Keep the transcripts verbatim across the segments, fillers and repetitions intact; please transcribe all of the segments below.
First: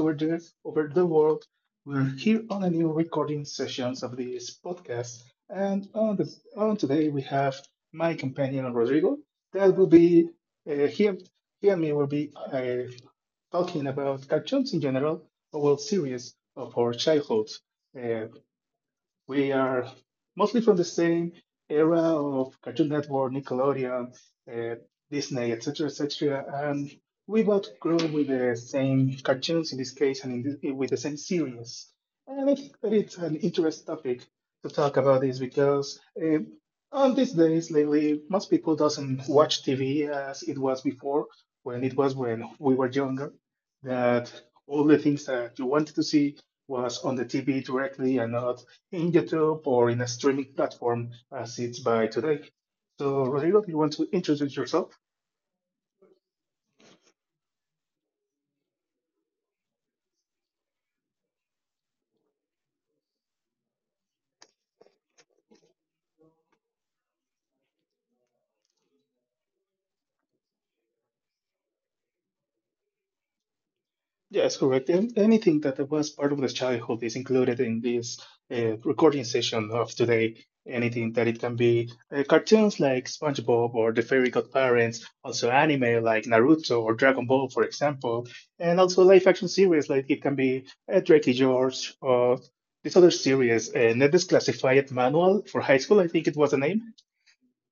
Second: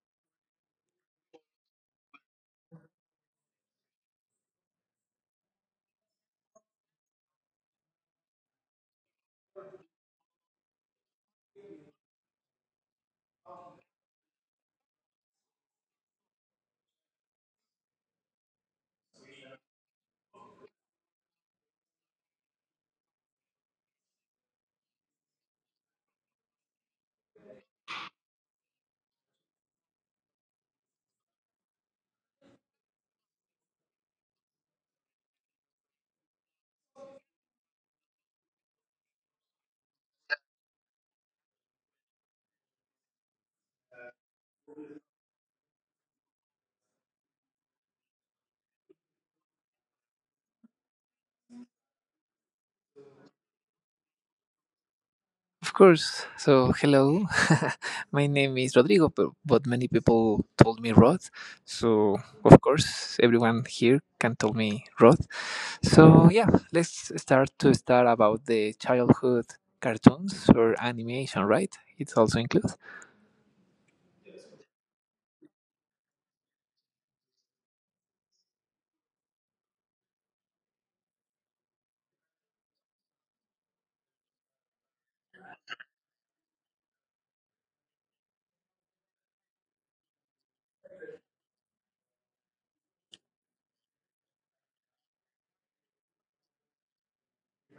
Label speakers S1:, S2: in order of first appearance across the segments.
S1: over the, over the world. We're here on a new recording sessions of this podcast, and on, the, on today we have my companion Rodrigo. That will be uh, he, he and me will be uh, talking about cartoons in general, a whole series of our childhood. We are mostly from the same era of Cartoon Network, Nickelodeon, uh, Disney, et cetera, et cetera, and we both grew with the same cartoons in this case, and in this, with the same series. And I think that it's an interesting topic to talk about this because uh, on these days lately, most people doesn't watch T V as it was before, when it was when we were younger. That all the things that you wanted to see was on the T V directly and not in YouTube or in a streaming platform as it's by today. So, Rodrigo, do you want to introduce yourself?
S2: Of course. So, hello. My name is Rodrigo, bu- but many people told me Rod. So, of course, everyone here can tell me Rod. So, yeah, let's start to start about the childhood cartoons or animation, right? It also includes.
S1: Yes, correct. And anything that was part of the childhood is included in this uh, recording session of today. Anything that it can be uh, cartoons like SpongeBob or The Fairy Godparents, also anime like Naruto or Dragon Ball, for example, and also live action series like it can be uh, Drake and George or this other series, uh, Ned's Classified Manual for High School, I think it was the name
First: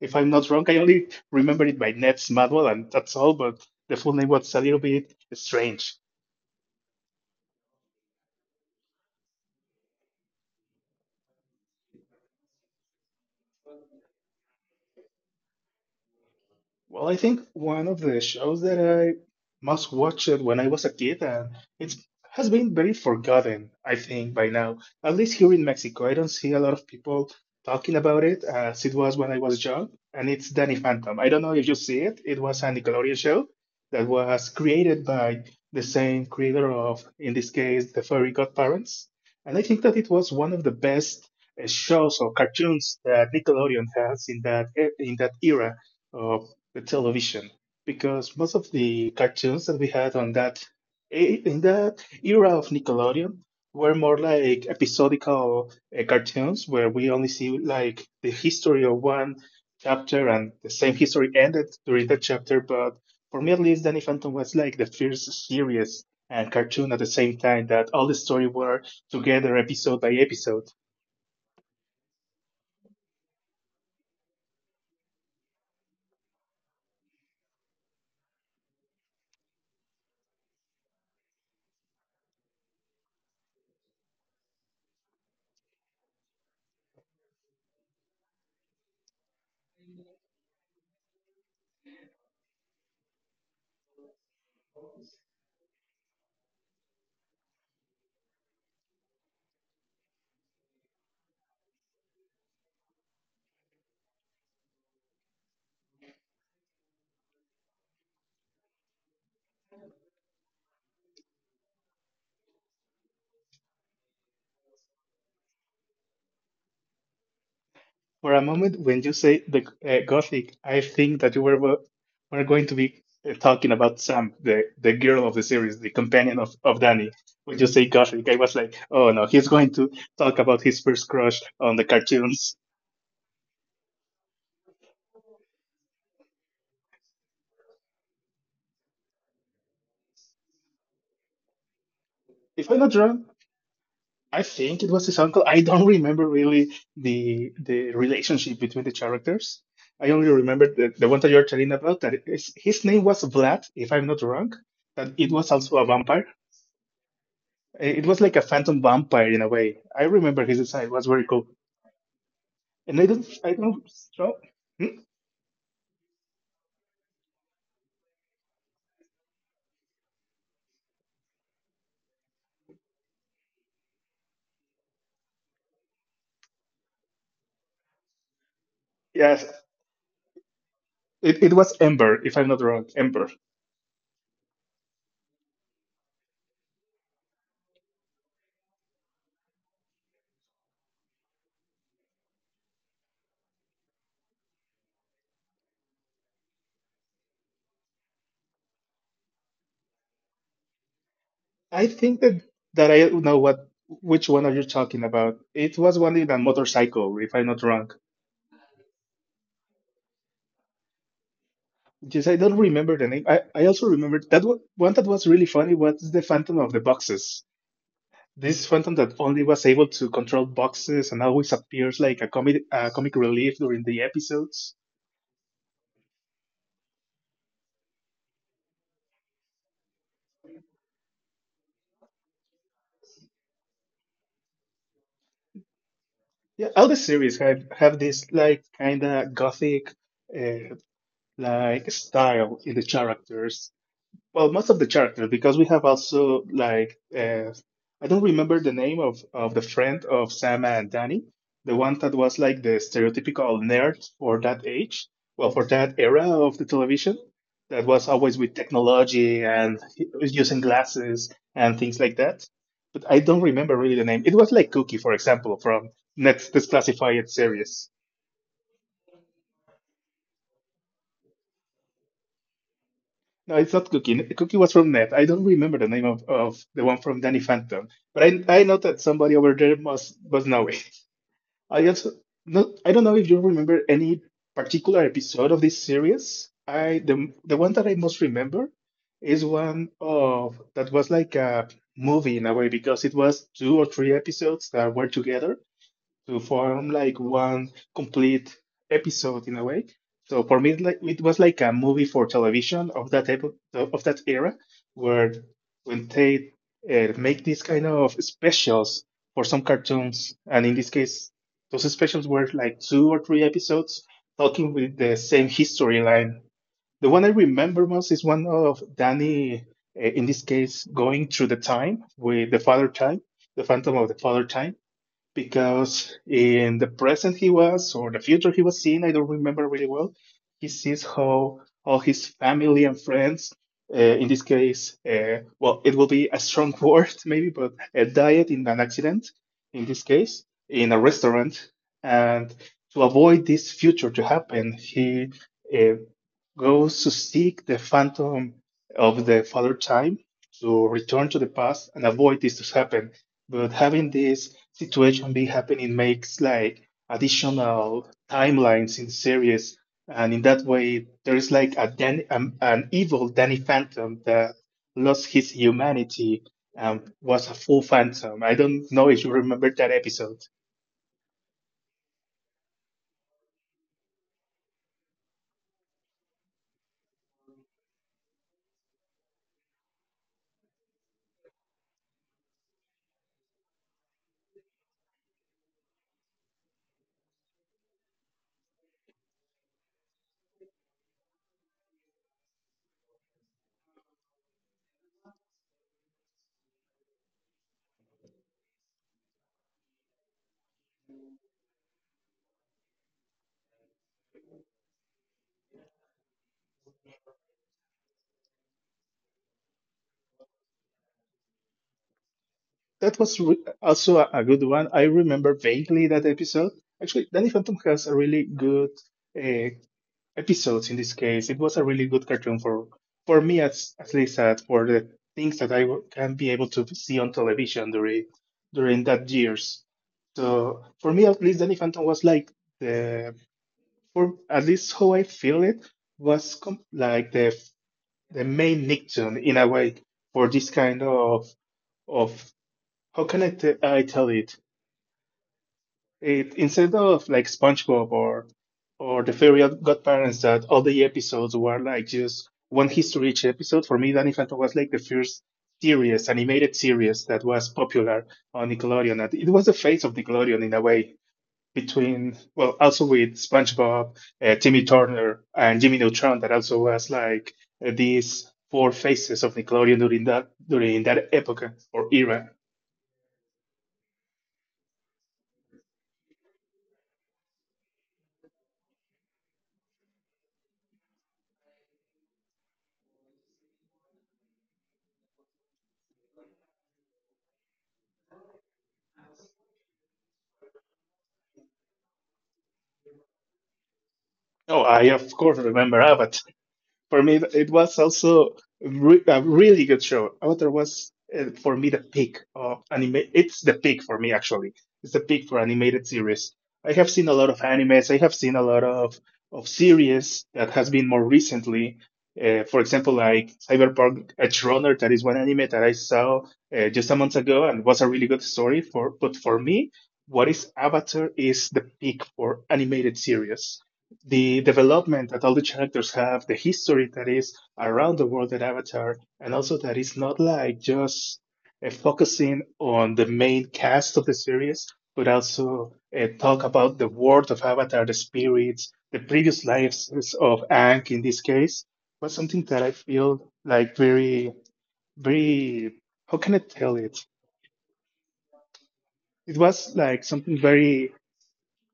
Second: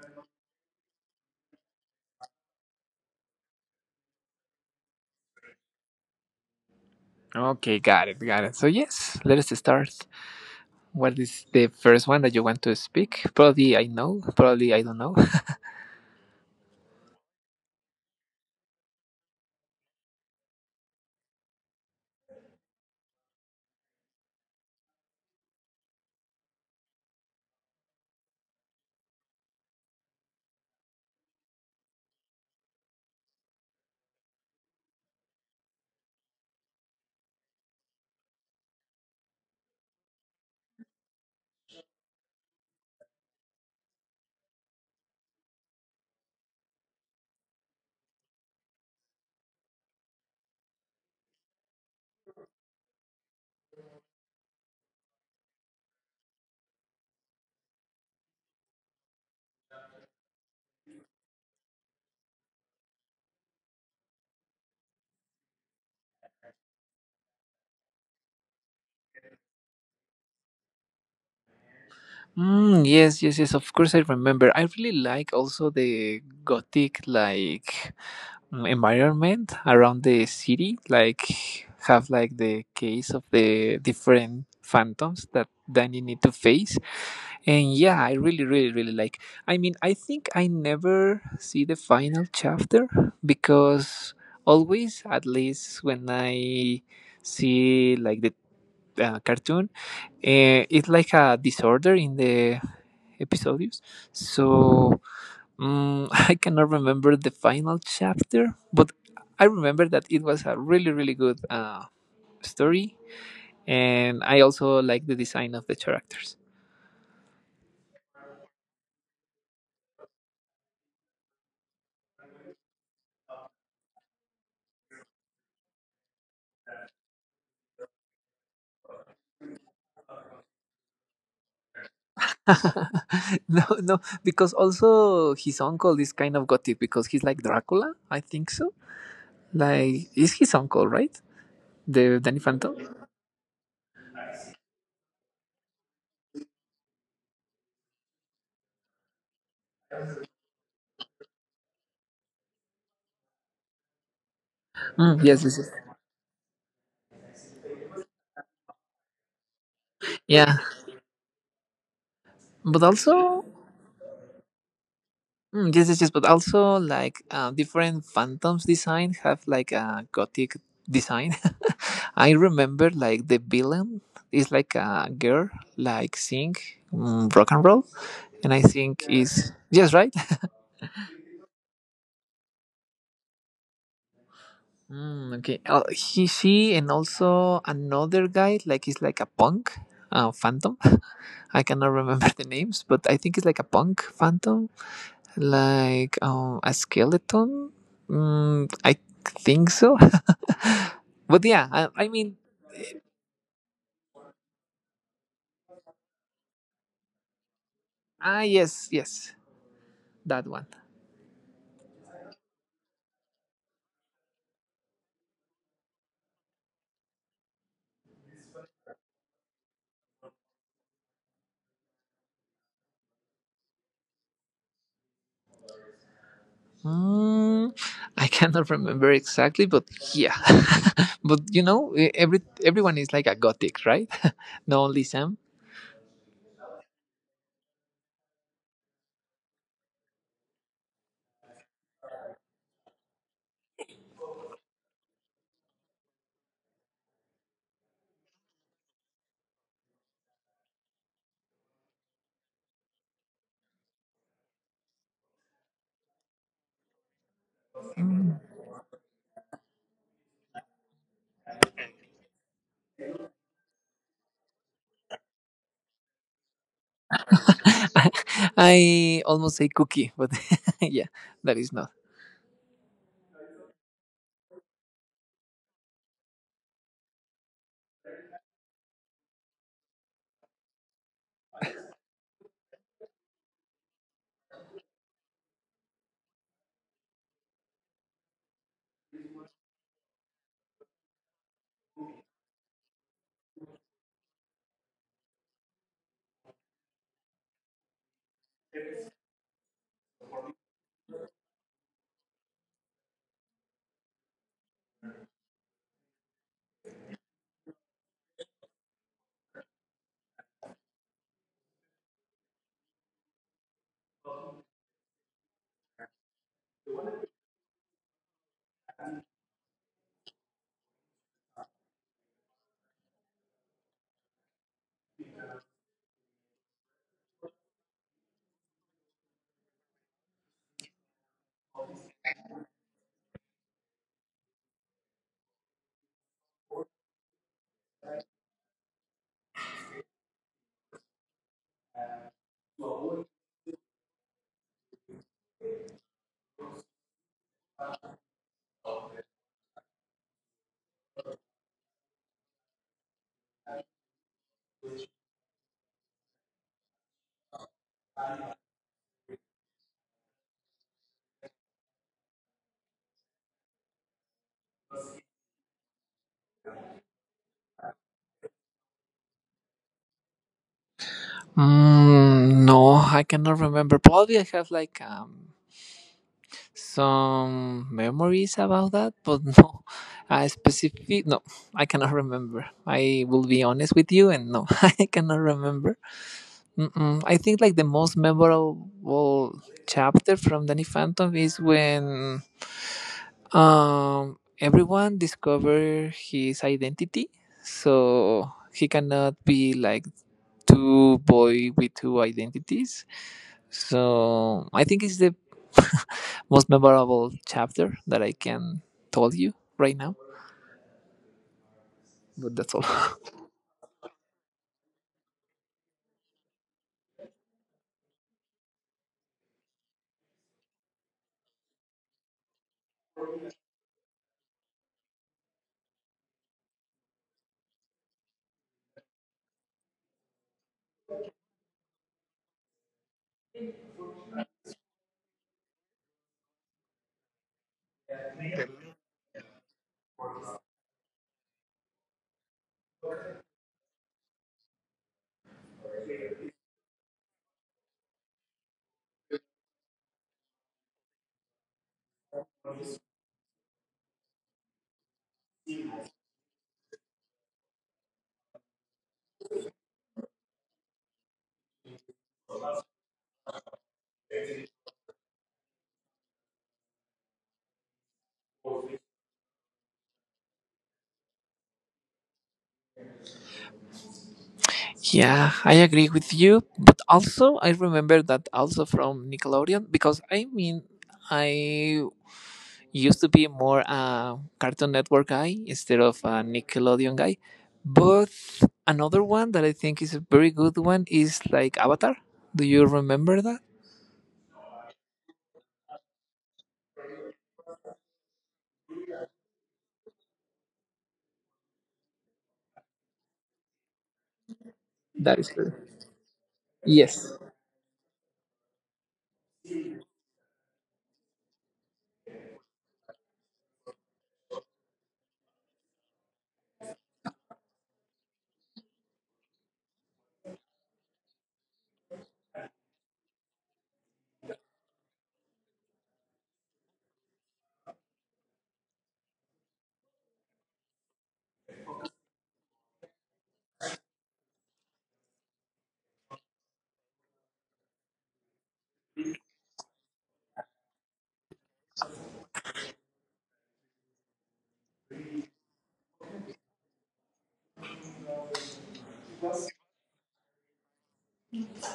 S1: if I'm not wrong. I only remember it by Ned Madwell, and that's all. But the full name was a little bit strange.
S2: Okay, got it, got it. So, yes, let us start. What is the first one that you want to speak? Probably I know, probably I don't know.
S1: Well, I think one of the shows that I must watch it when I was a kid, and it has been very forgotten, I think, by now. At least here in Mexico, I don't see a lot of people talking about it as it was when I was young, and it's Danny Phantom. I don't know if you see it. It was a Nickelodeon show that was created by the same creator of, in this case, The Fairy Godparents. And I think that it was one of the best uh, shows or cartoons that Nickelodeon has in that e- in that era the television, because most of the cartoons that we had on that eh, in that era of Nickelodeon were more like episodical uh, cartoons where we only see like the history of one chapter and the same history ended during that chapter. But for me, at least, Danny Phantom was like the first series and cartoon at the same time that all the story were together episode by episode.
S2: Mm, yes, yes, yes. Of course, I remember. I really like also the gothic like mm, environment around the city. Like have like the case of the different phantoms that then you need to face. And yeah, I really, really, really like. I mean, I think I never see the final chapter because always, at least when I see like the uh, cartoon. Uh, it's like a disorder in the episodes. So um, I cannot remember the final chapter, but I remember that it was a really, really good uh, story. And I also like the design of the characters.
S1: For a moment, when you say the uh, Gothic, I think that you were wo- were going to be uh, talking about Sam, the, the girl of the series, the companion of, of Danny. When you say Gothic, I was like, oh no, he's going to talk about his first crush on the cartoons.
S2: No, no, because also his uncle is kind of gothic because he's like Dracula, I think so. Like, is his uncle, right? The Danny
S1: If
S2: Phantom?
S1: I'm not wrong, I think it was his uncle. I don't remember really the the relationship between the characters. I only remember the, the one that you're telling about. That is, his name was Vlad, if I'm not wrong. That
S2: Mm,
S1: it
S2: yes,
S1: was
S2: yes, yes.
S1: also a vampire. It was like a phantom vampire in a way. I remember
S2: Yeah,
S1: his design; it was very cool.
S2: but
S1: And I don't,
S2: also.
S1: I don't, know- hmm?
S2: Mm, yes, yes, yes. But also, like uh, different Phantoms design have like a gothic design. I remember like the villain is like a girl, like sing, mm, rock and roll, and I think
S1: Yes,
S2: is yes, right.
S1: it, it was Ember, if I'm not wrong, Ember.
S2: Mm, okay, uh, he, she, and also another guy like is like a punk. Uh, phantom. I cannot remember the names, but I think it's like a punk phantom. Like um, a skeleton? Mm, I think so. But yeah, I,
S1: I
S2: I
S1: think
S2: mean,
S1: that that I know what which one are you talking about. It was one in a motorcycle, if I'm not wrong.
S2: ah, yes, yes, that one.
S1: Just I don't remember the name. I, I also remember that one. One that was really funny was the Phantom of the Boxes. This Phantom that only was able to control boxes and always appears like a comic uh, comic relief during the episodes.
S2: Mm, I cannot remember exactly, but yeah. But you know, e- every everyone is like a gothic, right? Not only Sam.
S1: Yeah, all the series have have this like kind of gothic uh, like style in the characters, well, most of the characters, because we have also like uh, I don't remember the name of of the friend of Sam and Danny, the one that was like the stereotypical nerd for that age, well, for that era of the television, that was always with technology and he was using glasses and things like that. But I don't remember really the name. It was like Cookie, for example, from Net's Classified series.
S2: I, I almost say cookie, but yeah, that is not.
S1: No, it's not Cookie. N- Cookie was from Net. I don't remember the name of, of the one from Danny Phantom, but I I know that somebody over there must must know it. I also, no, I don't know if you remember any particular episode of this series. I the the one that I most remember is one of that was like a movie in a way, because it was two or three episodes that were together to form like one complete episode in a way. So for me, it, like, it was like a movie for television of that epo- of that era, where when they uh, make these kind of specials for some cartoons, and in this case, those specials were like two or three episodes talking with the same history line. The one I remember most is one of Danny, uh, in this case, going through the time with the father time, the Phantom of the Father Time, because in the present he was or the future he was seeing, I don't remember really well. He sees how all his family and friends, uh, in this case, uh, well, it will be a strong word maybe, but uh, died in an accident. In this case, in a restaurant, and to avoid this future to happen, he uh, goes to seek the phantom of the father time to return to the past and avoid this to happen. But having this situation be happening makes like additional timelines in series, and in that way there is like a Dan- um, an evil Danny Phantom that lost his humanity and was a full phantom. I don't know if you remember that episode.
S2: Mm, no, I cannot remember. Probably I have like um, some memories about that, but no, a specific. No, I cannot remember. I will be honest with you, and no, I cannot remember. Mm-mm. I think like the most memorable chapter from Danny Phantom is when um everyone discover his identity, so he cannot be like two boy with two identities, so I think it's the most memorable chapter that I can tell you right now. But that's all.
S1: That was re- also a, a good one. I remember vaguely that episode. Actually, Danny Phantom has a really good uh, episodes in this case. It was a really good cartoon for for me as at least as for the things that I w- can be able to see on television during, during that years. So for me at least Danny Phantom was like the, for at least how I feel it was com- like the the main Nicktoon in a way for this kind of of how can I, t- I tell it. It instead of like SpongeBob or or the Fairy Godparents that all the episodes were like just one history each episode. For me, Danny Phantom was like the first series, animated series that was popular on Nickelodeon. And it was the face of Nickelodeon in a way. Between, well, also with SpongeBob, uh, Timmy Turner, and Jimmy Neutron, that also was like uh, these four faces of Nickelodeon during that, during that epoca or era.
S2: Yeah, I agree with you. But also, I remember that also from Nickelodeon because I mean, I used to be more a Cartoon Network guy instead of a Nickelodeon guy. But another one that I think is a very good one is like Avatar. Do you remember that?
S1: Oh, I of course remember Abbott. For me, it was also re- a really good show. Avatar was, uh, for me, the peak of anime. It's the peak for me, actually. It's the
S2: That
S1: peak
S2: is
S1: for
S2: good.
S1: animated series. I have seen a
S2: Yes.
S1: lot of animes. I have seen a lot of, of series that has been more recently. Uh, for example, like Cyberpunk Edge Runner, that is one anime that I saw uh, just a month ago, and was a really good story. For but for me, what is Avatar is the peak for animated series, the development that all the characters have, the history that is around the world that Avatar, and also that it's not like just uh, focusing on the main cast of the series, but also uh, talk about the world of Avatar, the spirits, the previous lives of Aang in this case, was something that I feel like very, very, how can I tell it? It was like something very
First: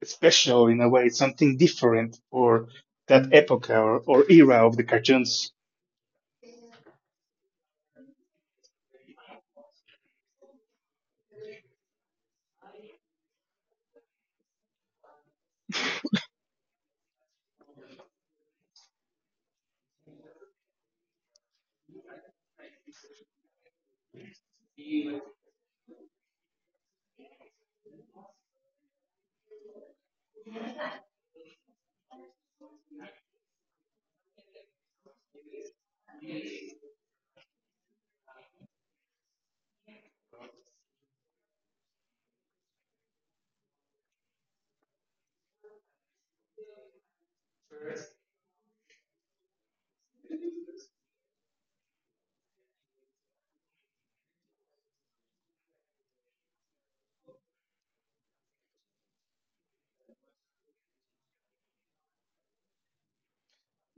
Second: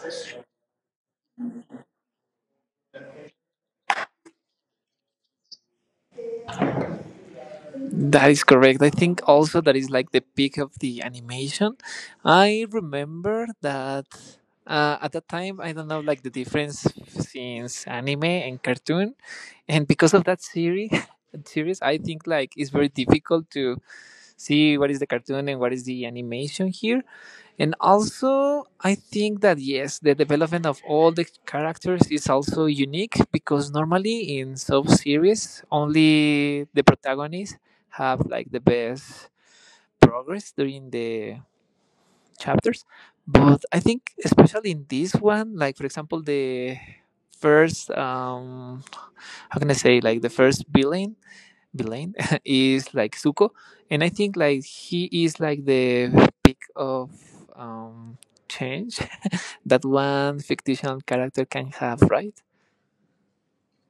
S1: special in a way, something different for that epoch or, or era of the cartoons.
S2: That is correct. I think also that is like the peak of the animation. I remember that uh, at that time, I don't know, like the difference since anime and cartoon. And because of that series, series, I think like it's very difficult to see what is the cartoon and what is the animation here. And also, I think that yes, the development of all the characters is also unique because normally in sub series, only the protagonists have like the best progress during the chapters. But I think, especially in this one, like for example, the first, um, how can I say, like the first villain Villain is like Zuko, and I think like he is like the peak of um change that one fictional character can have, right?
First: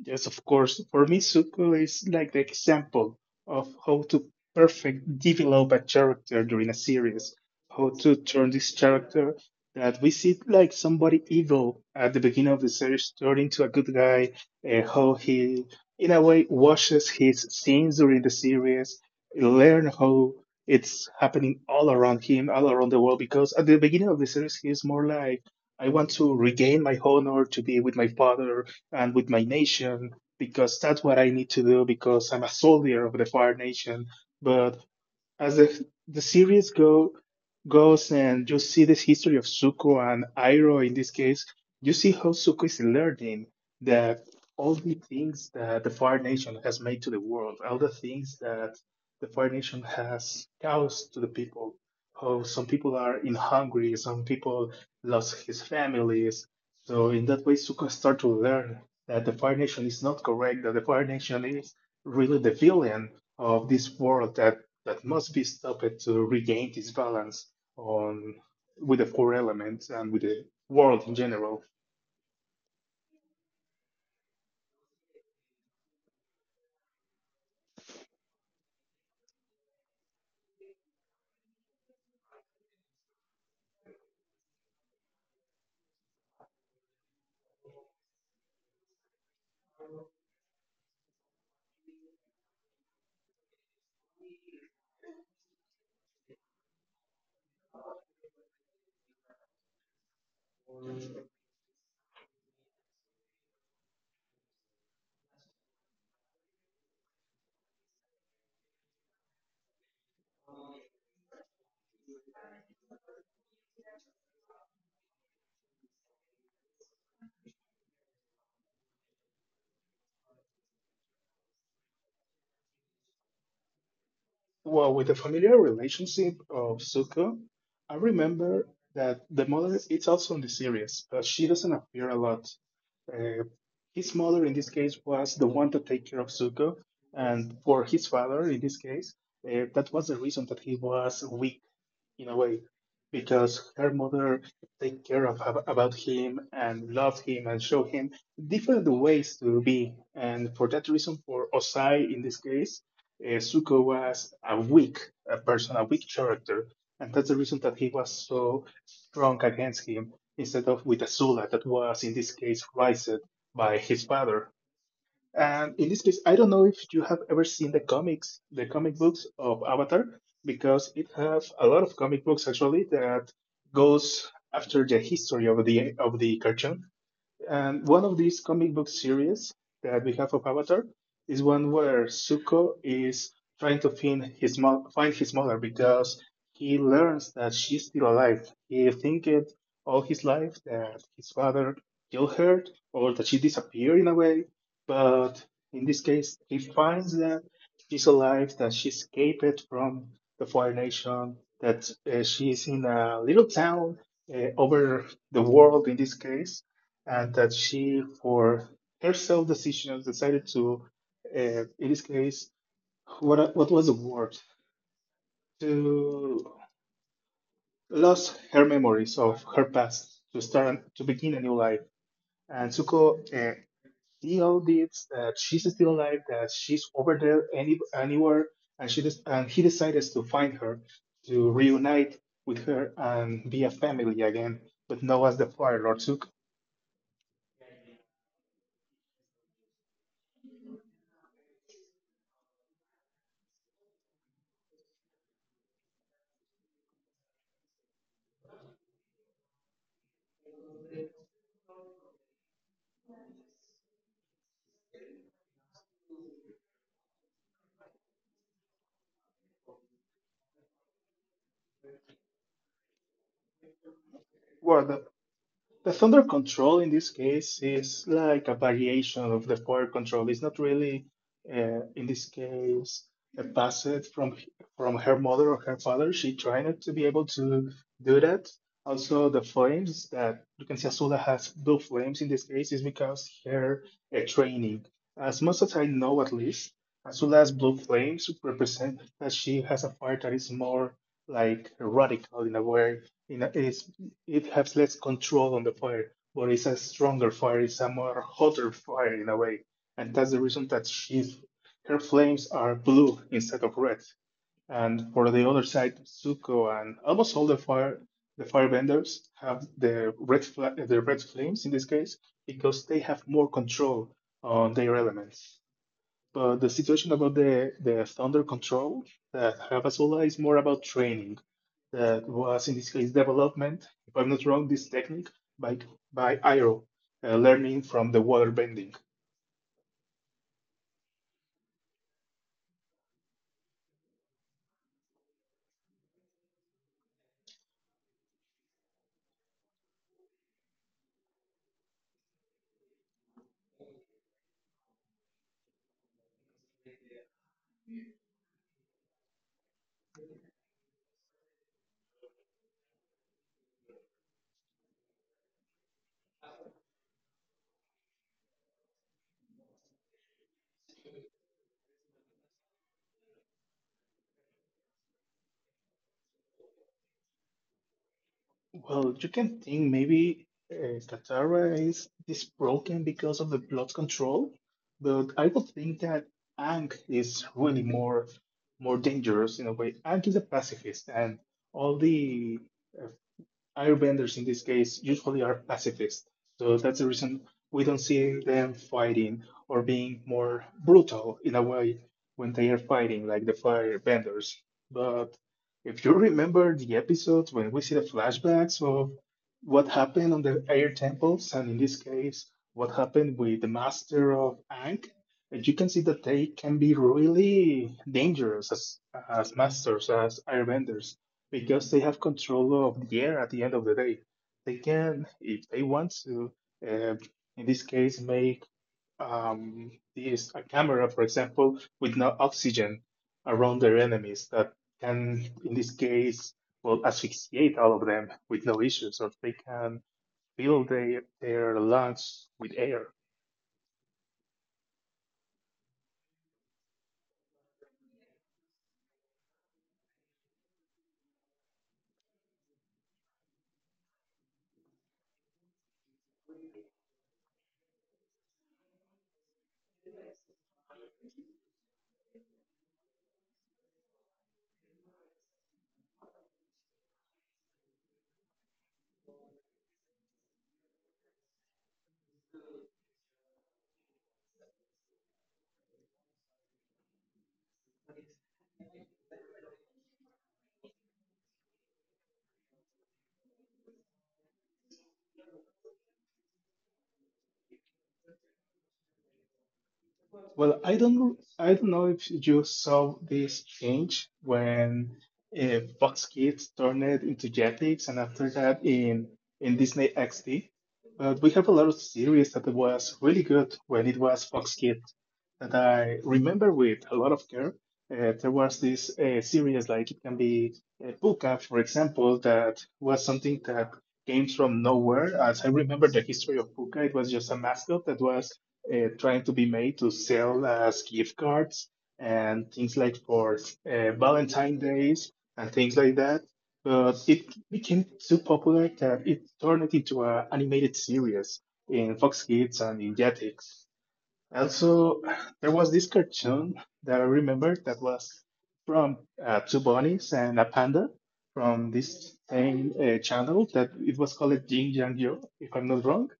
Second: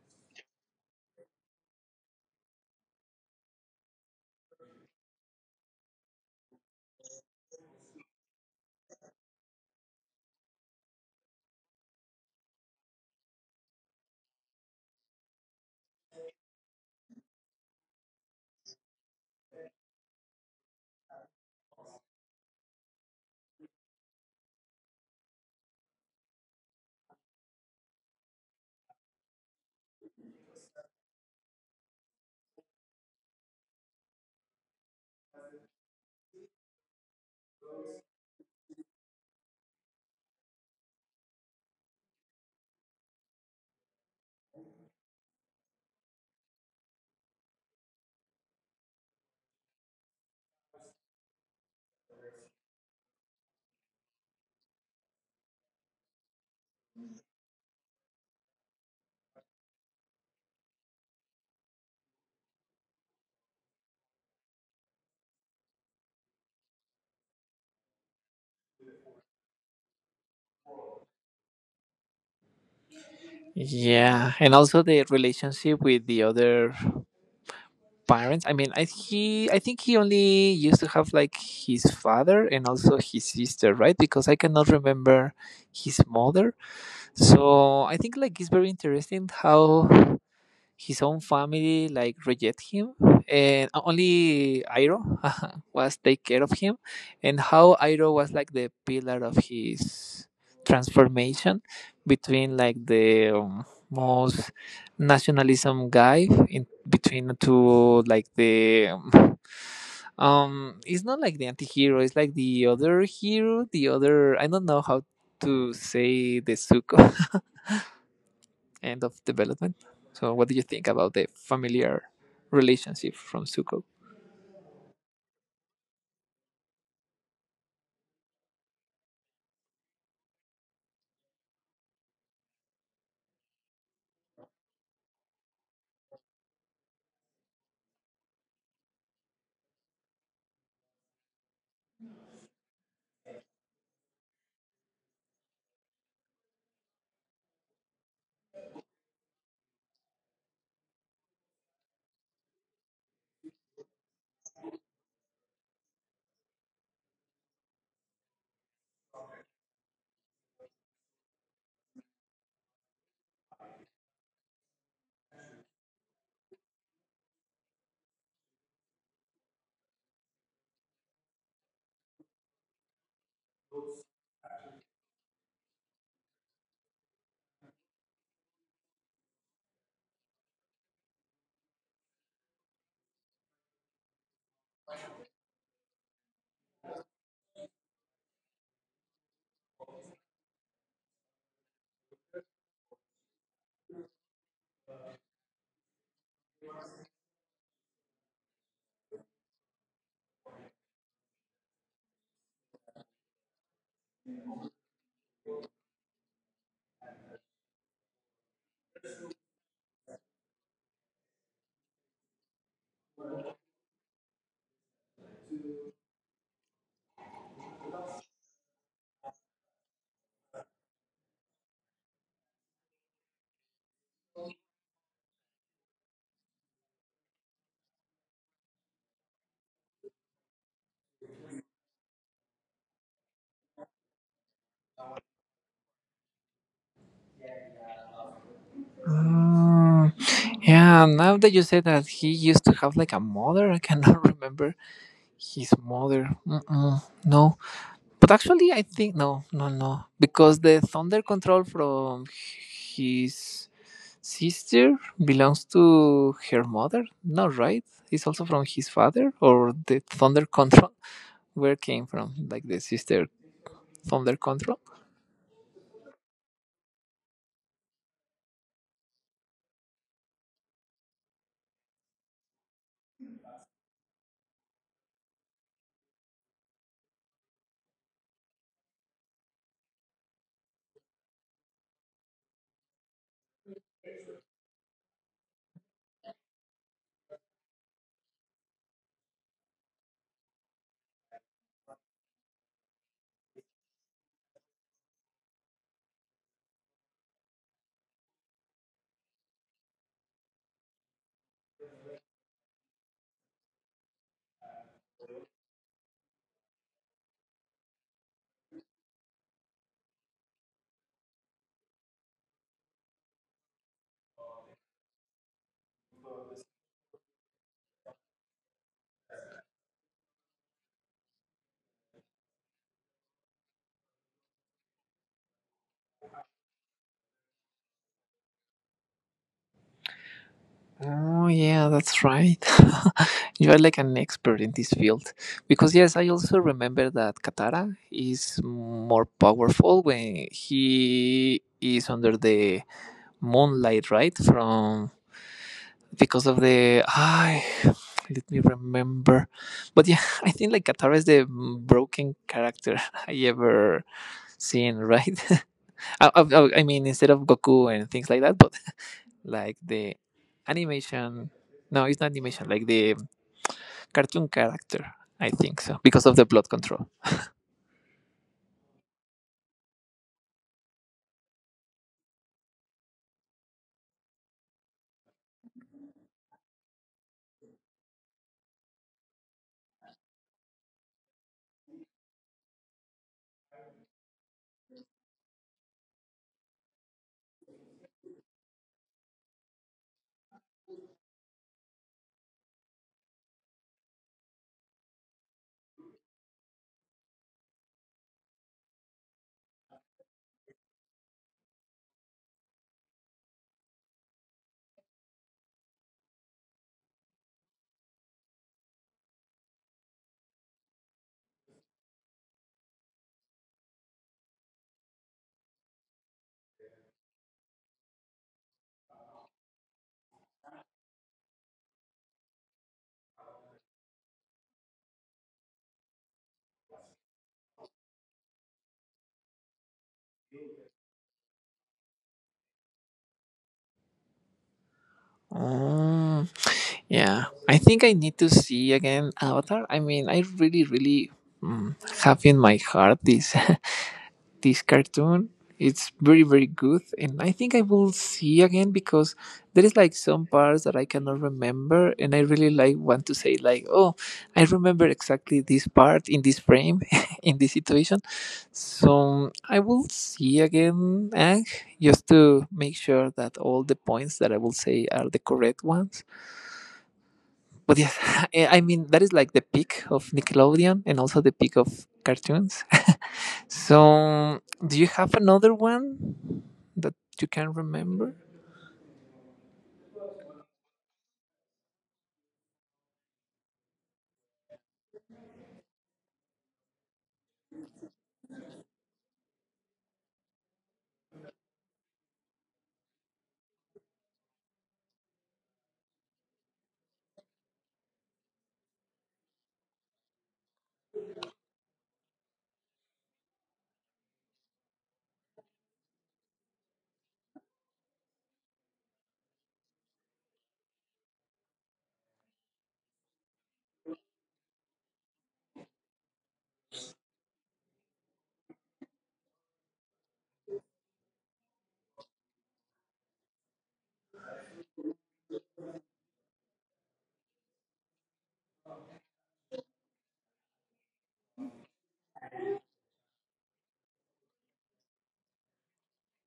S1: Yes, of course. For me, Suko is like the example of how to perfect develop a character during a series, how to turn this character that we see like somebody evil at the beginning of the series turned into a good guy, and how he, in a way, washes his sins during the series, learn how it's happening all around him, all around the world, because at the beginning of the series, he's more like, I want to regain my honor to be with my father, and with my nation because that's what I need to do because I'm a soldier of the Fire Nation. But as if the series go goes and you see this history of Suko and Iroh in this case, you see how Suko is learning that all the things that the Fire Nation has made to the world, all the things that the Fire Nation has caused to the people, how some people are in hungry, some people lost his families. So in that way, Suko start to learn that the Fire Nation is not correct, that the Fire Nation is really the villain of this world that that must be stopped to regain this balance on with the four elements and with the world in general.
S2: Yeah, and also the relationship with the other parents. I mean, I he I think he only used to have like his father and also his sister, right? Because I cannot remember his mother. So I think like it's very interesting how his own family like reject him and only Iro was take care of him and how Iro was like the pillar of his transformation between like the um, most nationalism guy in between to like the um, um it's not like the anti-hero, it's like the other hero, the other, I don't know how to say, the Suko end of development. So, what do you think about the familiar relationship from Zuko?
S1: Well, with the familiar relationship of Zuko, I remember that the mother is also in the series, but she doesn't appear a lot. Uh, his mother in this case was the one to take care of Zuko, and for his father in this case, uh, that was the reason that he was weak in a way because her mother take care of ab- about him and love him and show him different ways to be and for that reason for osai in this case uh, suko was a weak a person a weak character and that's the reason that he was so strong against him instead of with Azula, that was in this case raised by his father and in this case, I don't know if you have ever seen the comics, the comic books of Avatar, because it has a lot of comic books actually that goes after the history of the of the cartoon. And one of these comic book series that we have of Avatar is one where Zuko is trying to find his mo- find his mother because he learns that she's still alive. He thinking all his life that his father killed her or that she disappeared in a way, but in this case, he finds that she's alive, that she escaped from the Fire Nation, that uh, she's in a little town uh, over the world in this case and that she, for her self decision, decided to, uh, in this case, what what was the word to lose her memories of her past to start to begin a new life. And Suko, uh, she all did that she's still alive, that she's over there any anywhere, and she just and he decides to find her, to reunite with her and be a family again, but now as the Fire Lord Suko.
S2: Mm, yeah, now that you said that he used to have like a mother, I cannot remember his mother. Mm-mm, no. But actually, I think no, no, no, because the thunder control from his sister belongs to her mother. No, right? It's also from his father, or the thunder control. Where came from? Like the sister thunder control.
S1: Well, the, The thunder control in this case is like a variation of the fire control. It's not really, uh, in this case, a passed from from her mother or her father. She tried not to be able to do that. Also, the flames that you can see Azula has blue flames in this case is because her uh, training. As much as I know, at least, Azula's blue flames represent that she has a fire that is more like radical in a way. In a, it's it has less control on the fire, but it's a stronger fire. It's a more hotter fire in a way, and that's the reason that she's her flames are blue instead of red. And for the other side, Zuko and almost all the fire the firebenders have the red fla- the red flames in this case because they have more control on their elements. But the situation about the the thunder control that have Azula is more about training that was in this case development, if I'm not wrong, this technique by by Iro, uh, learning from the water bending.
S2: Oh, yeah, that's right. You are like an expert in this field. Because, yes, I also remember that Katara is more powerful when he is under the moonlight, right? From because of the. I let me remember. But yeah, I think like Katara is the broken character I ever seen, right? I, I, I mean, instead of Goku and things like that, but like the animation. No, it's not animation. Like the cartoon character. I think so because of the blood control.
S1: Well, you can think maybe uh, Katara is this broken because of the blood control, but I would think that Ang is really more more dangerous in a way. Ang is a pacifist, and all the uh, Airbenders in this case usually are pacifists, so that's the reason we don't see them fighting or being more brutal in a way when they are fighting, like the firebenders. But if you remember the episodes when we see the flashbacks of what happened on the air temples, and in this case, what happened with the master of Ankh, you can see that they can be really dangerous as, as masters, as airbenders because they have control of the air at the end of the day. They can, if they want to, uh, in this case, make um, this a camera, for example, with no oxygen around their enemies that can, in this case, well, asphyxiate all of them with no issues, or they can fill their, their lungs with air.
S2: Mm, yeah, I think I need to see again Avatar. I mean, I really, really, mm, have in my heart this this cartoon. It's very very good, and I think I will see again because there is like some parts that I cannot remember, and I really like want to say like, oh, I remember exactly this part in this frame, in this situation. So I will see again, Ang, just to make sure that all the points that I will say are the correct ones. But yes, I I mean that is like the peak of Nickelodeon and also the peak of cartoons. So, do you have another one that you can remember?
S1: Well, I don't know. I don't know if you saw this change when uh, Fox Kids turned it into Jetix, and after that in in Disney X D. But we have a lot of series that was really good when it was Fox Kids that I remember with a lot of care. Uh, there was this uh, series like it can be uh, Puka, for example, that was something that came from nowhere. As I remember the history of Puka, it was just a mascot that was uh, trying to be made to sell as gift cards and things like for uh, Valentine days and things like that. But it became so popular that it turned it into an animated series in Fox Kids and in Jetix. Also, there was this cartoon that I remember that was from uh, two bunnies and a panda from this same uh, channel that it was called Jing Yang Yo, if I'm not wrong.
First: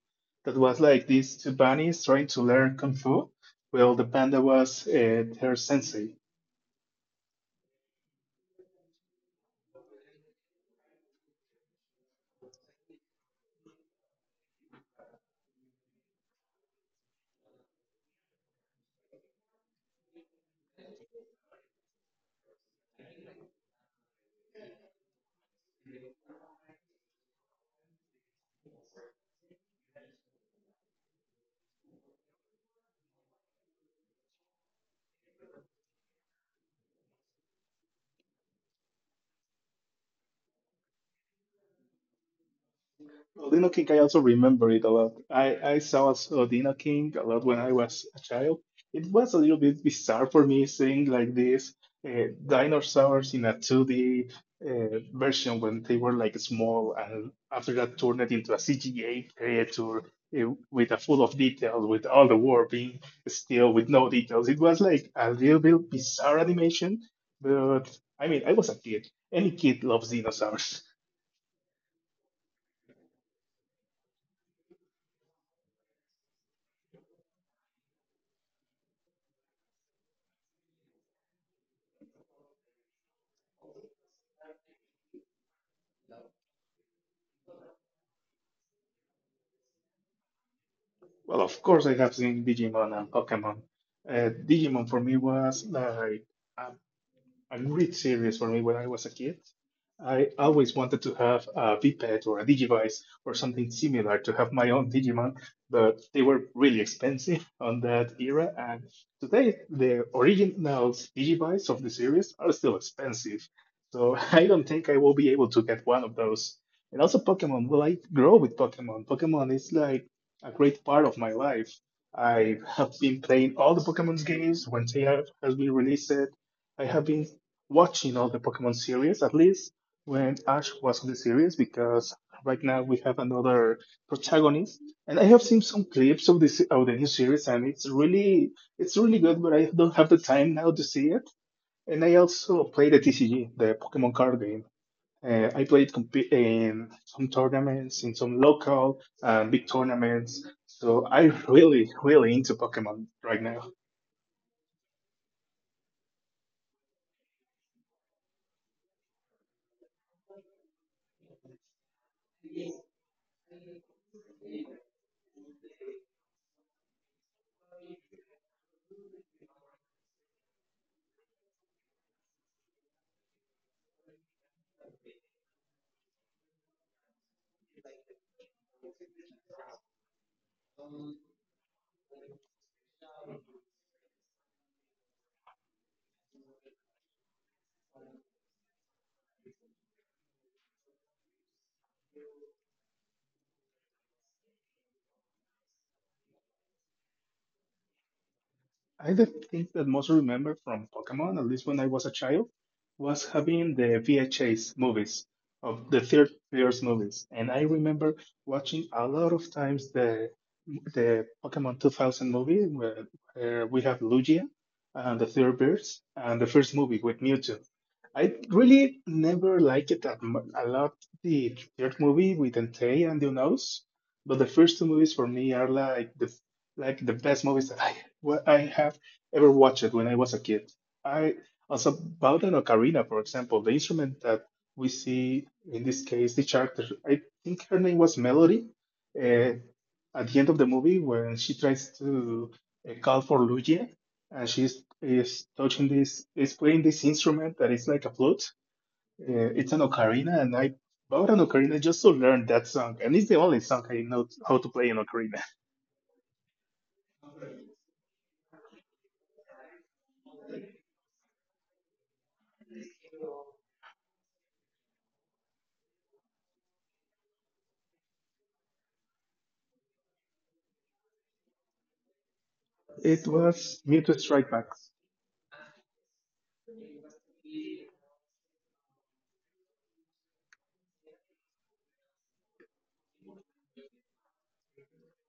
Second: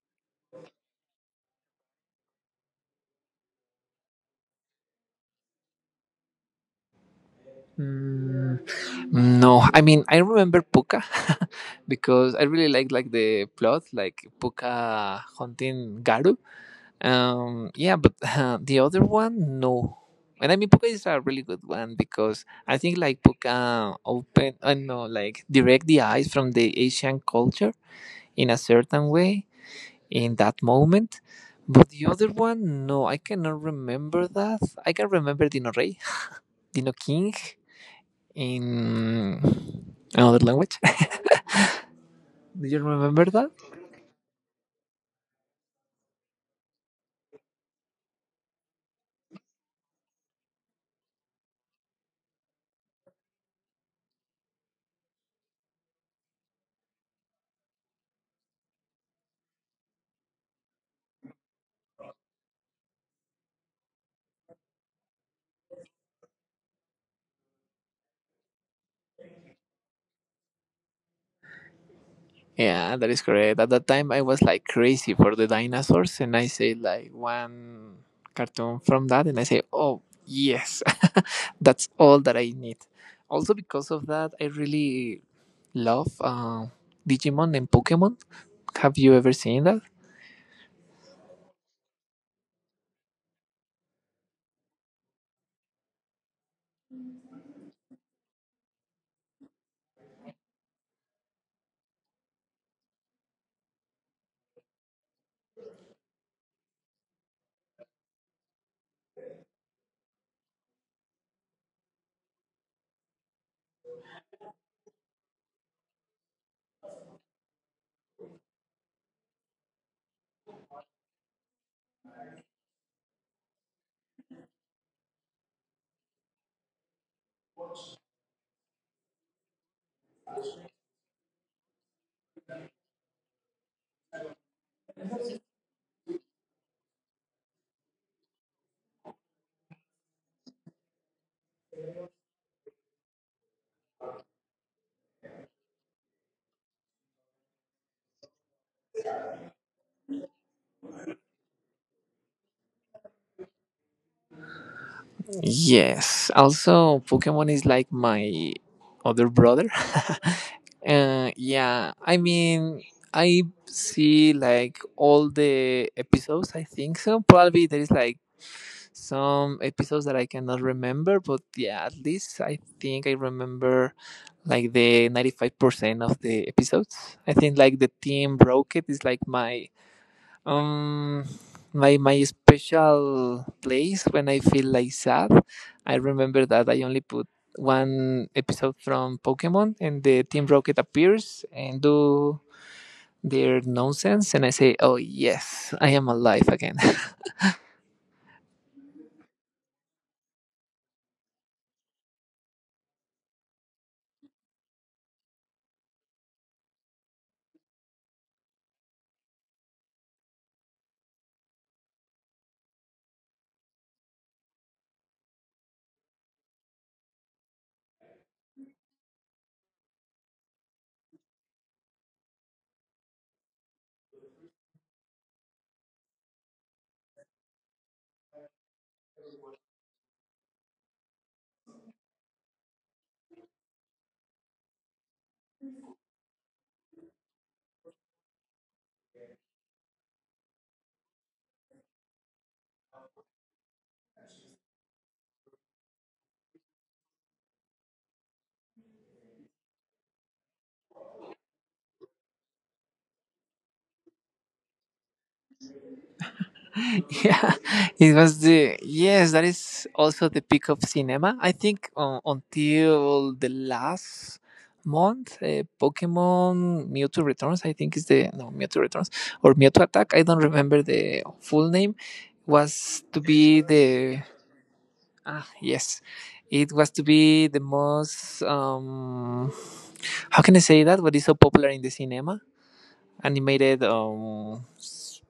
S1: That was like these two bunnies trying to learn kung fu, while the panda was uh, her sensei.
S2: Mm, no, I mean I remember Puka because I really like like the plot, like Puka hunting Garu. Um, yeah, but uh, the other one, no. And I mean Puka is a really good one because I think like Puka open, I uh, know, like direct the eyes from the Asian culture in a certain way in that moment. But the other one, no, I cannot remember that. I can remember Dino Rey, Dino King in another language. Do you remember that?
S1: Odino King, I also remember it a lot. I, I saw as Odino King a lot when I was a child. It was a little bit bizarre for me seeing like this uh, dinosaurs in a two D uh, version when they were like small and after that turned it into a C G A creature uh, with a full of details, with all the warping, still with no details. It was like a little bit bizarre animation, but I mean, I was a kid. Any kid loves dinosaurs.
S2: Yeah, that is correct. At that time, I was like crazy for the dinosaurs, and I say like one cartoon from that, and I say, oh, yes, that's all that I need. Also, because of that, I really love uh, Digimon and Pokemon. Have you ever seen that?
S1: Well, of course, I have seen Digimon and Pokemon. Uh, Digimon for me was like a a great series for me when I was a kid. I always wanted to have a Vpet or a Digivice or something similar to have my own Digimon, but they were really expensive on that era. And today, the original Digivice of the series are still expensive. So I don't think I will be able to get one of those. And also, Pokemon. Well, I grow with Pokemon. Pokemon is like a great part of my life. I have been playing all the Pokemon games when they have has been released. I have been watching all the Pokemon series, at least when Ash was on the series, because right now we have another protagonist, and I have seen some clips of this of the new series, and it's really it's really good, but I don't have the time now to see it. And I also play the T C G, the Pokemon card game. Uh, I played comp- in some tournaments, in some local uh, big tournaments. So I'm really, really into Pokemon right now.
S2: Yes. Also, Pokemon is like my other brother. Uh, yeah. I mean, I see like all the episodes. I think so. Probably there is like some episodes that I cannot remember, but yeah, at least I think I remember like the ninety-five percent of the episodes. I think like the Team Rocket is like my um, my my special place when I feel like sad, I remember that I only put one episode from Pokemon, and the Team Rocket appears and do their nonsense, and I say, "Oh yes, I am alive again."
S1: I the thing that most remember from Pokemon, at least when I was a child, was having the V H S movies of the third years movies, and I remember watching a lot of times the the Pokemon two thousand movie where, where we have Lugia and the third birds and the first movie with Mewtwo. I really never liked it that mu a lot. The third movie with Entei and the Unos, but the first two movies for me are like the like the best movies that I what I have ever watched when I was a kid. I also about an ocarina, for example, the instrument that we see in this case, the character. I think her name was Melody. Uh, at the end of the movie, when she tries to uh, call for Luigi, and she's is touching this, is playing this instrument that is like a flute. Uh, it's an ocarina, and I bought an ocarina just to learn that song, and it's the only song I know how to play an ocarina.
S2: Yeah, it was the yes. That is also the peak of cinema. I think uh, until the last month, uh, Pokemon Mewtwo Returns. I think is the no Mewtwo Returns or Mewtwo Attack. I don't remember the full name. Was to
S1: It
S2: be
S1: was Mewtwo
S2: the
S1: Strike Back.
S2: ah yes, it was to be the most um how can I say that? What is so popular in the cinema? Animated um. s-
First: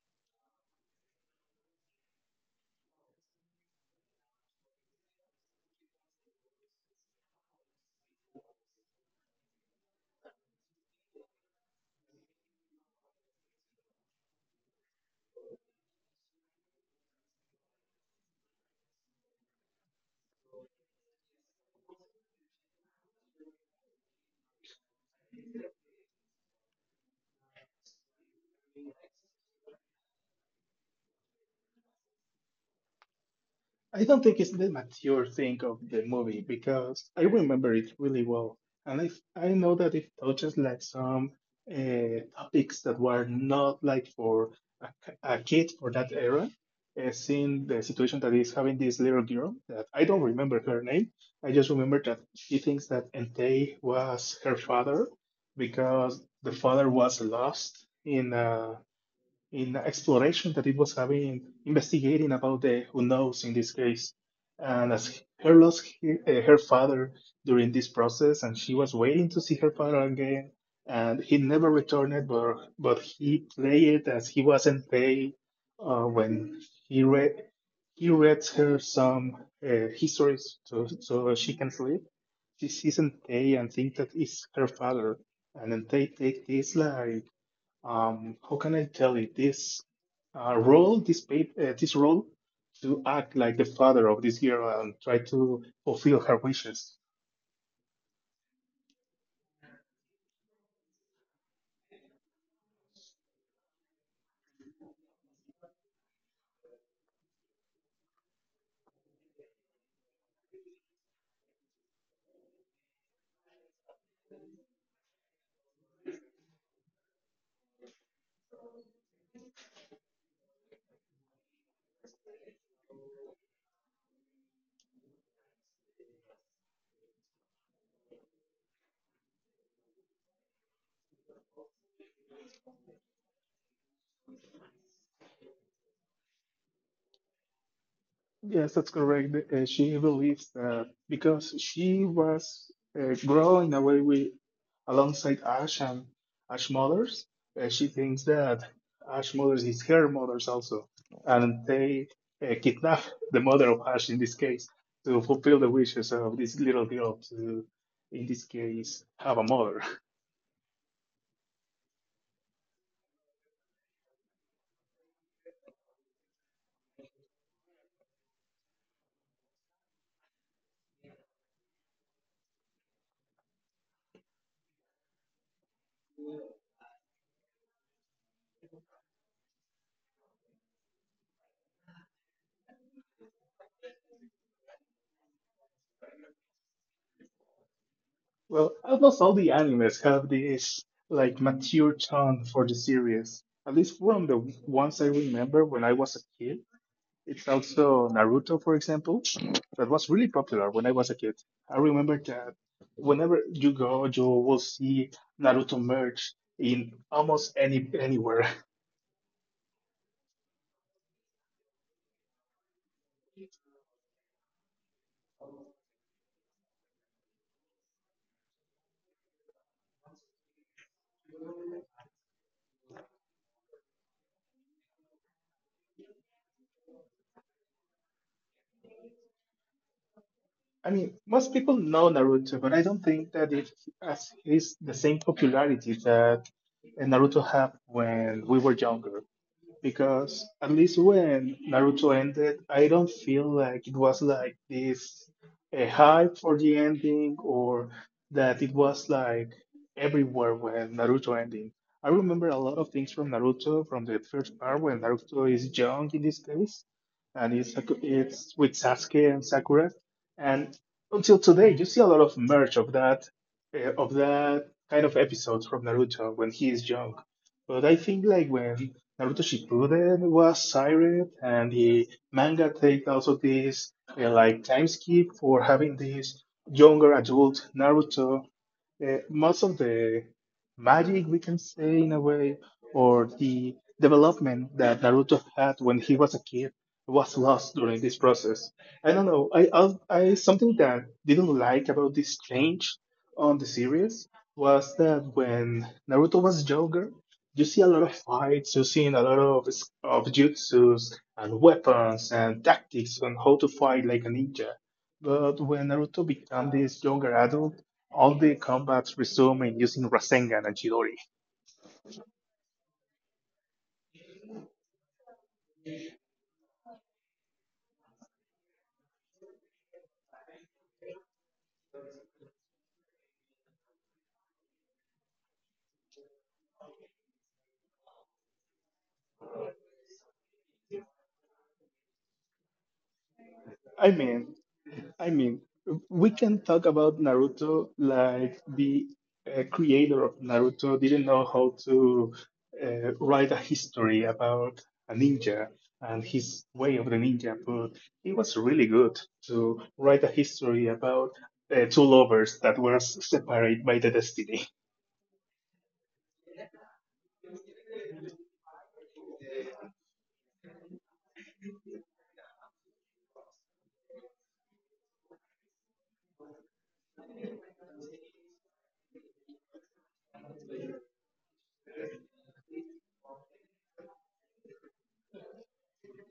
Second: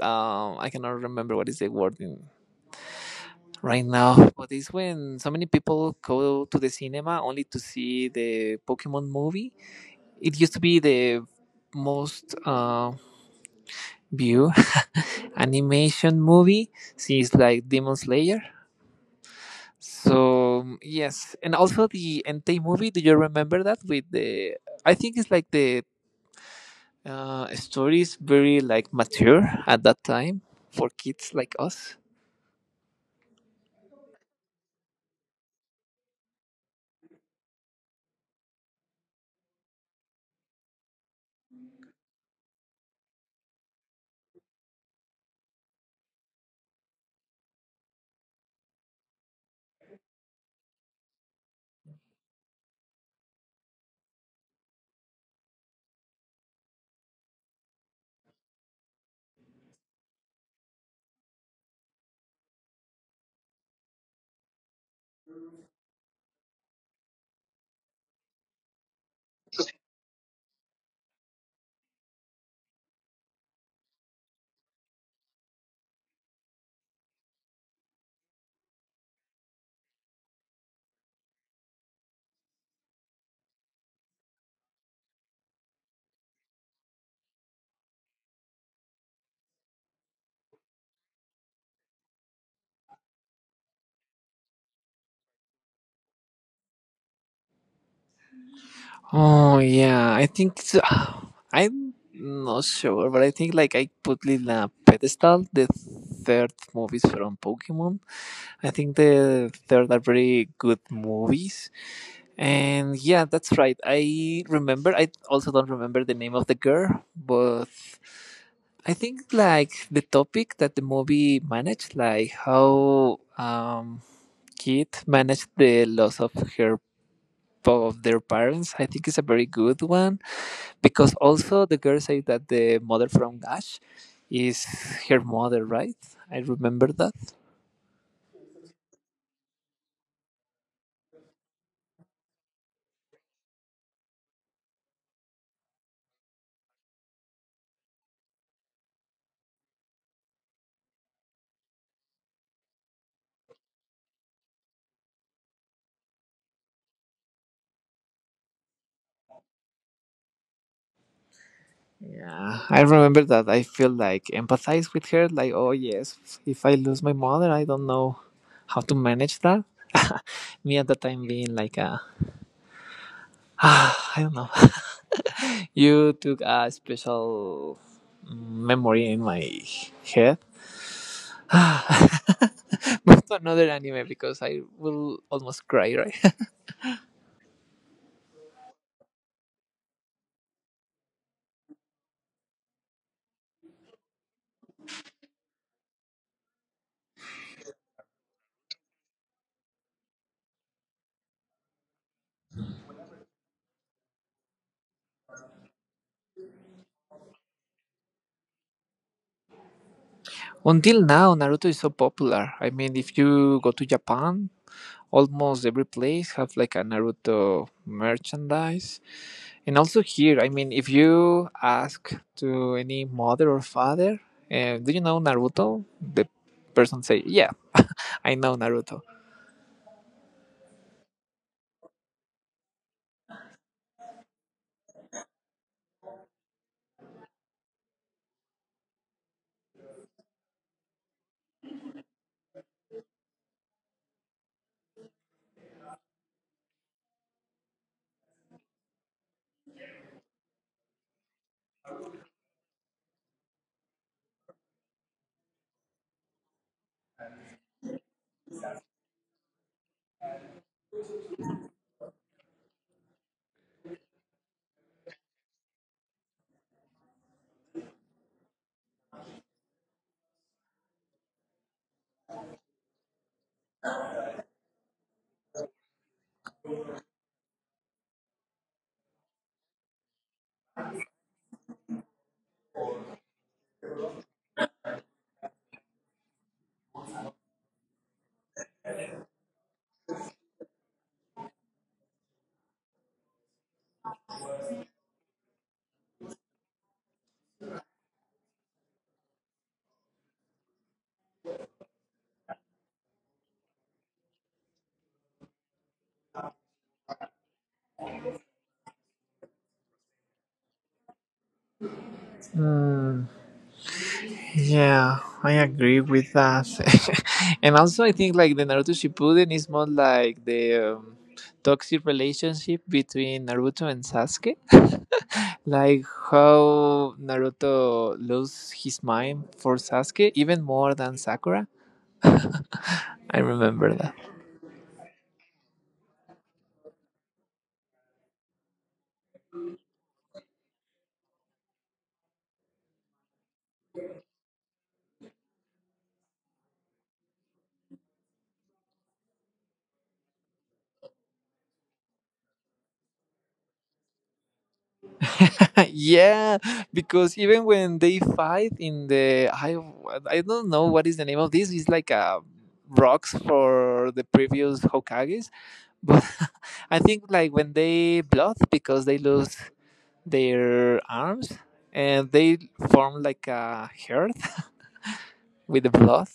S2: Um, I cannot remember what is the word in right now, but it's when so many people go to the cinema only to see the Pokemon movie. It used to be the most uh, view animation movie since like Demon Slayer. So yes, and also the Entei movie. Do you remember that with the, I think it's like the uh, story is very like mature at that time for kids like us?
S1: I don't think it's the mature thing of the movie because I remember it really well. And I, I know that it touches like some uh, topics that were not like for a a kid for that era. Uh, seeing the situation that is having this little girl that I don't remember her name. I just remember that she thinks that Entei was her father because the father was lost in a in the exploration that it was having, investigating about the who knows in this case. And as her lost he- uh, her father during this process, and she was waiting to see her father again, and he never returned, but but he played it as he wasn't paid uh, when he read he read her some uh, histories so, so she can sleep. She sees Tay and think that it's her father, and then they take this like um, how can I tell it? This uh, role, this paper, uh, this role, to act like the father of this girl and try to fulfill her wishes.
S2: Oh yeah, I think it's, I'm not sure, but I think like I put in a pedestal the third movies from Pokemon. I think the third are very good movies. And yeah, that's right. I remember. I also don't remember the name of the girl, but I think like the topic that the movie managed, like how um, Kit managed the loss of her of their parents, I think is a very good one because also the girl said that the mother from Gash is her mother, right? I remember that.
S1: Yes, that's correct. Uh, she believes that because she was uh, growing away with alongside Ash and Ash Mothers. Uh, she thinks that Ash Mothers is her mothers also, and they uh, kidnap the mother of Ash in this case to fulfill the wishes of this little girl to, in this case, have a mother.
S2: Yeah, I remember that. I feel like empathize with her, like, oh yes, if I lose my mother, I don't know how to manage that. Me at the time being like a, I don't know. You took a special memory in my head. Move to another anime because I will almost cry, right?
S1: Well, almost all the animes have this like mature tone for the series. At least from the ones I remember when I was a kid, it's also Naruto, for example, that was really popular when I was a kid. I remember that whenever you go, you will see Naruto merch in almost any anywhere.
S2: Until now, Naruto is so popular. I mean, if you go to Japan, almost every place have like a Naruto merchandise. And also here, I mean, if you ask to any mother or father, uh, do you know Naruto? The person say, yeah, I know Naruto.
S1: I mean, most people know Naruto, but I don't think that it has is the same popularity that Naruto had when we were younger, because at least when Naruto ended, I don't feel like it was like this a hype for the ending, or that it was like everywhere when Naruto ending. I remember a lot of things from Naruto from the first part when Naruto is young in this case, and it's it's with Sasuke and Sakura, and until today you see a lot of merch of that, uh, of that kind of episodes from Naruto when he is young. But I think like when Naruto Shippuden was sired, and the manga take also this uh, like time skip for having this younger adult Naruto, uh, most of the magic we can say in a way, or the development that naruto had when he was a kid, was lost during this process. I don't know, i i, I something that didn't like about this change on the series was that when naruto was younger you see a lot of fights, you see a lot of of jutsus and weapons and tactics on how to fight like a ninja. But when naruto became this younger adult, all the combats resume in using Rasengan and Chidori.
S2: Mm, yeah, I agree with that. And also, I think like the Naruto Shippuden is more like the um, toxic relationship between Naruto and Sasuke, like how Naruto loses his mind for Sasuke even more than Sakura. I remember
S1: I
S2: that.
S1: mean, I mean, we can talk about Naruto like the uh, creator of Naruto didn't know how to uh, write a history about a ninja and his way of the ninja, but it was really good to write a history about uh, two lovers that were separated by the destiny.
S2: Yeah, because even when they fight in the I I don't know what is the name of this. It's like a rocks for the previous Hokages, but I think like when they blood because they lose their arms and they form like a herd with the blood.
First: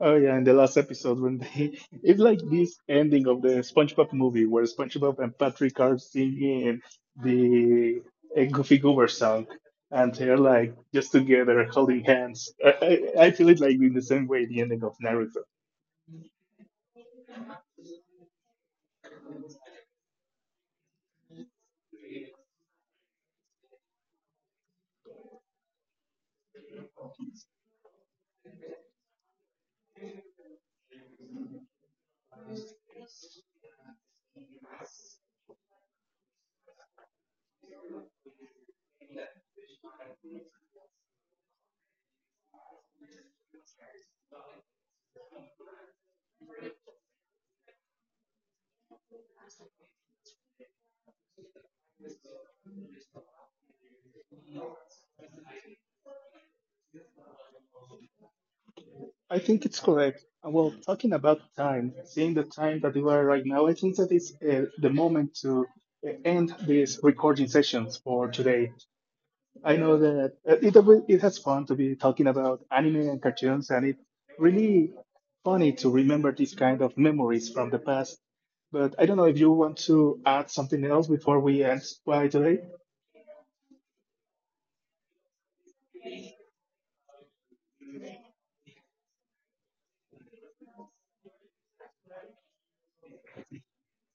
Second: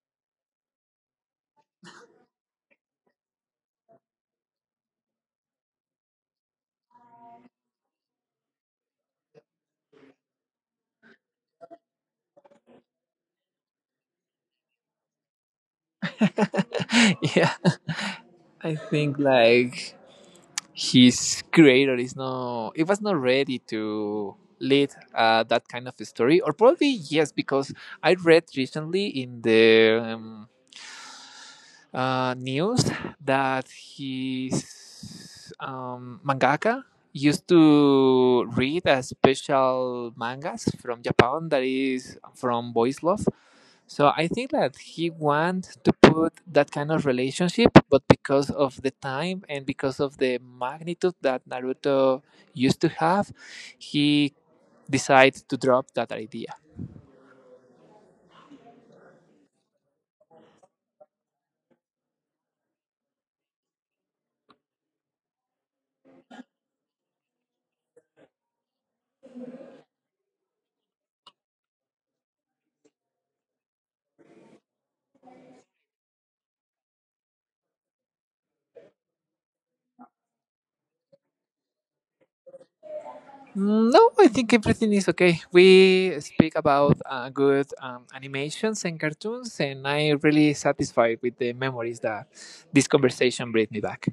S1: Oh yeah, in the last episode when they it's like this ending of the SpongeBob movie where SpongeBob and Patrick are singing the a Goofy Goober song and they're like just together holding hands. I, I, I feel it like in the same way the ending of Naruto.
S2: Yeah, I think like his creator is not it was not ready to lead uh, that kind of a story or probably yes because I read recently in the um, uh, news that his um, mangaka used to read a special mangas from Japan that is from Boys Love. So I think that he want to put that kind of relationship, but because of the time and because of the magnitude that Naruto used to have, he decided to drop that idea.
S1: I think it's correct. And well, talking about time, seeing the time that we are right now, I think that is uh, the moment to uh, end these recording sessions for today. I know that uh, it it has fun to be talking about anime and cartoons, and it's really funny to remember these kind of memories from the past. But I don't know if you want to add something else before we end by today.
S2: Mm, no, I think everything is okay. We speak about uh, good um, animations and cartoons, and I'm really satisfied with the memories that this conversation brings me back.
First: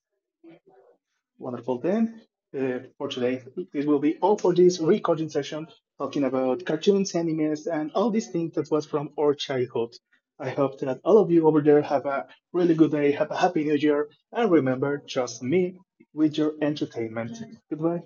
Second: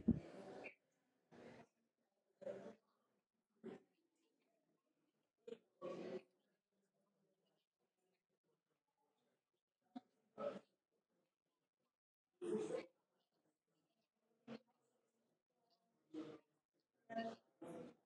S1: Wonderful then. Uh, for today, this will be all for this recording session, talking about cartoons, animes, and all these things that was from our childhood. I hope that all of you over there have a really good day, have a happy new year, and remember, trust me with your entertainment. Goodbye.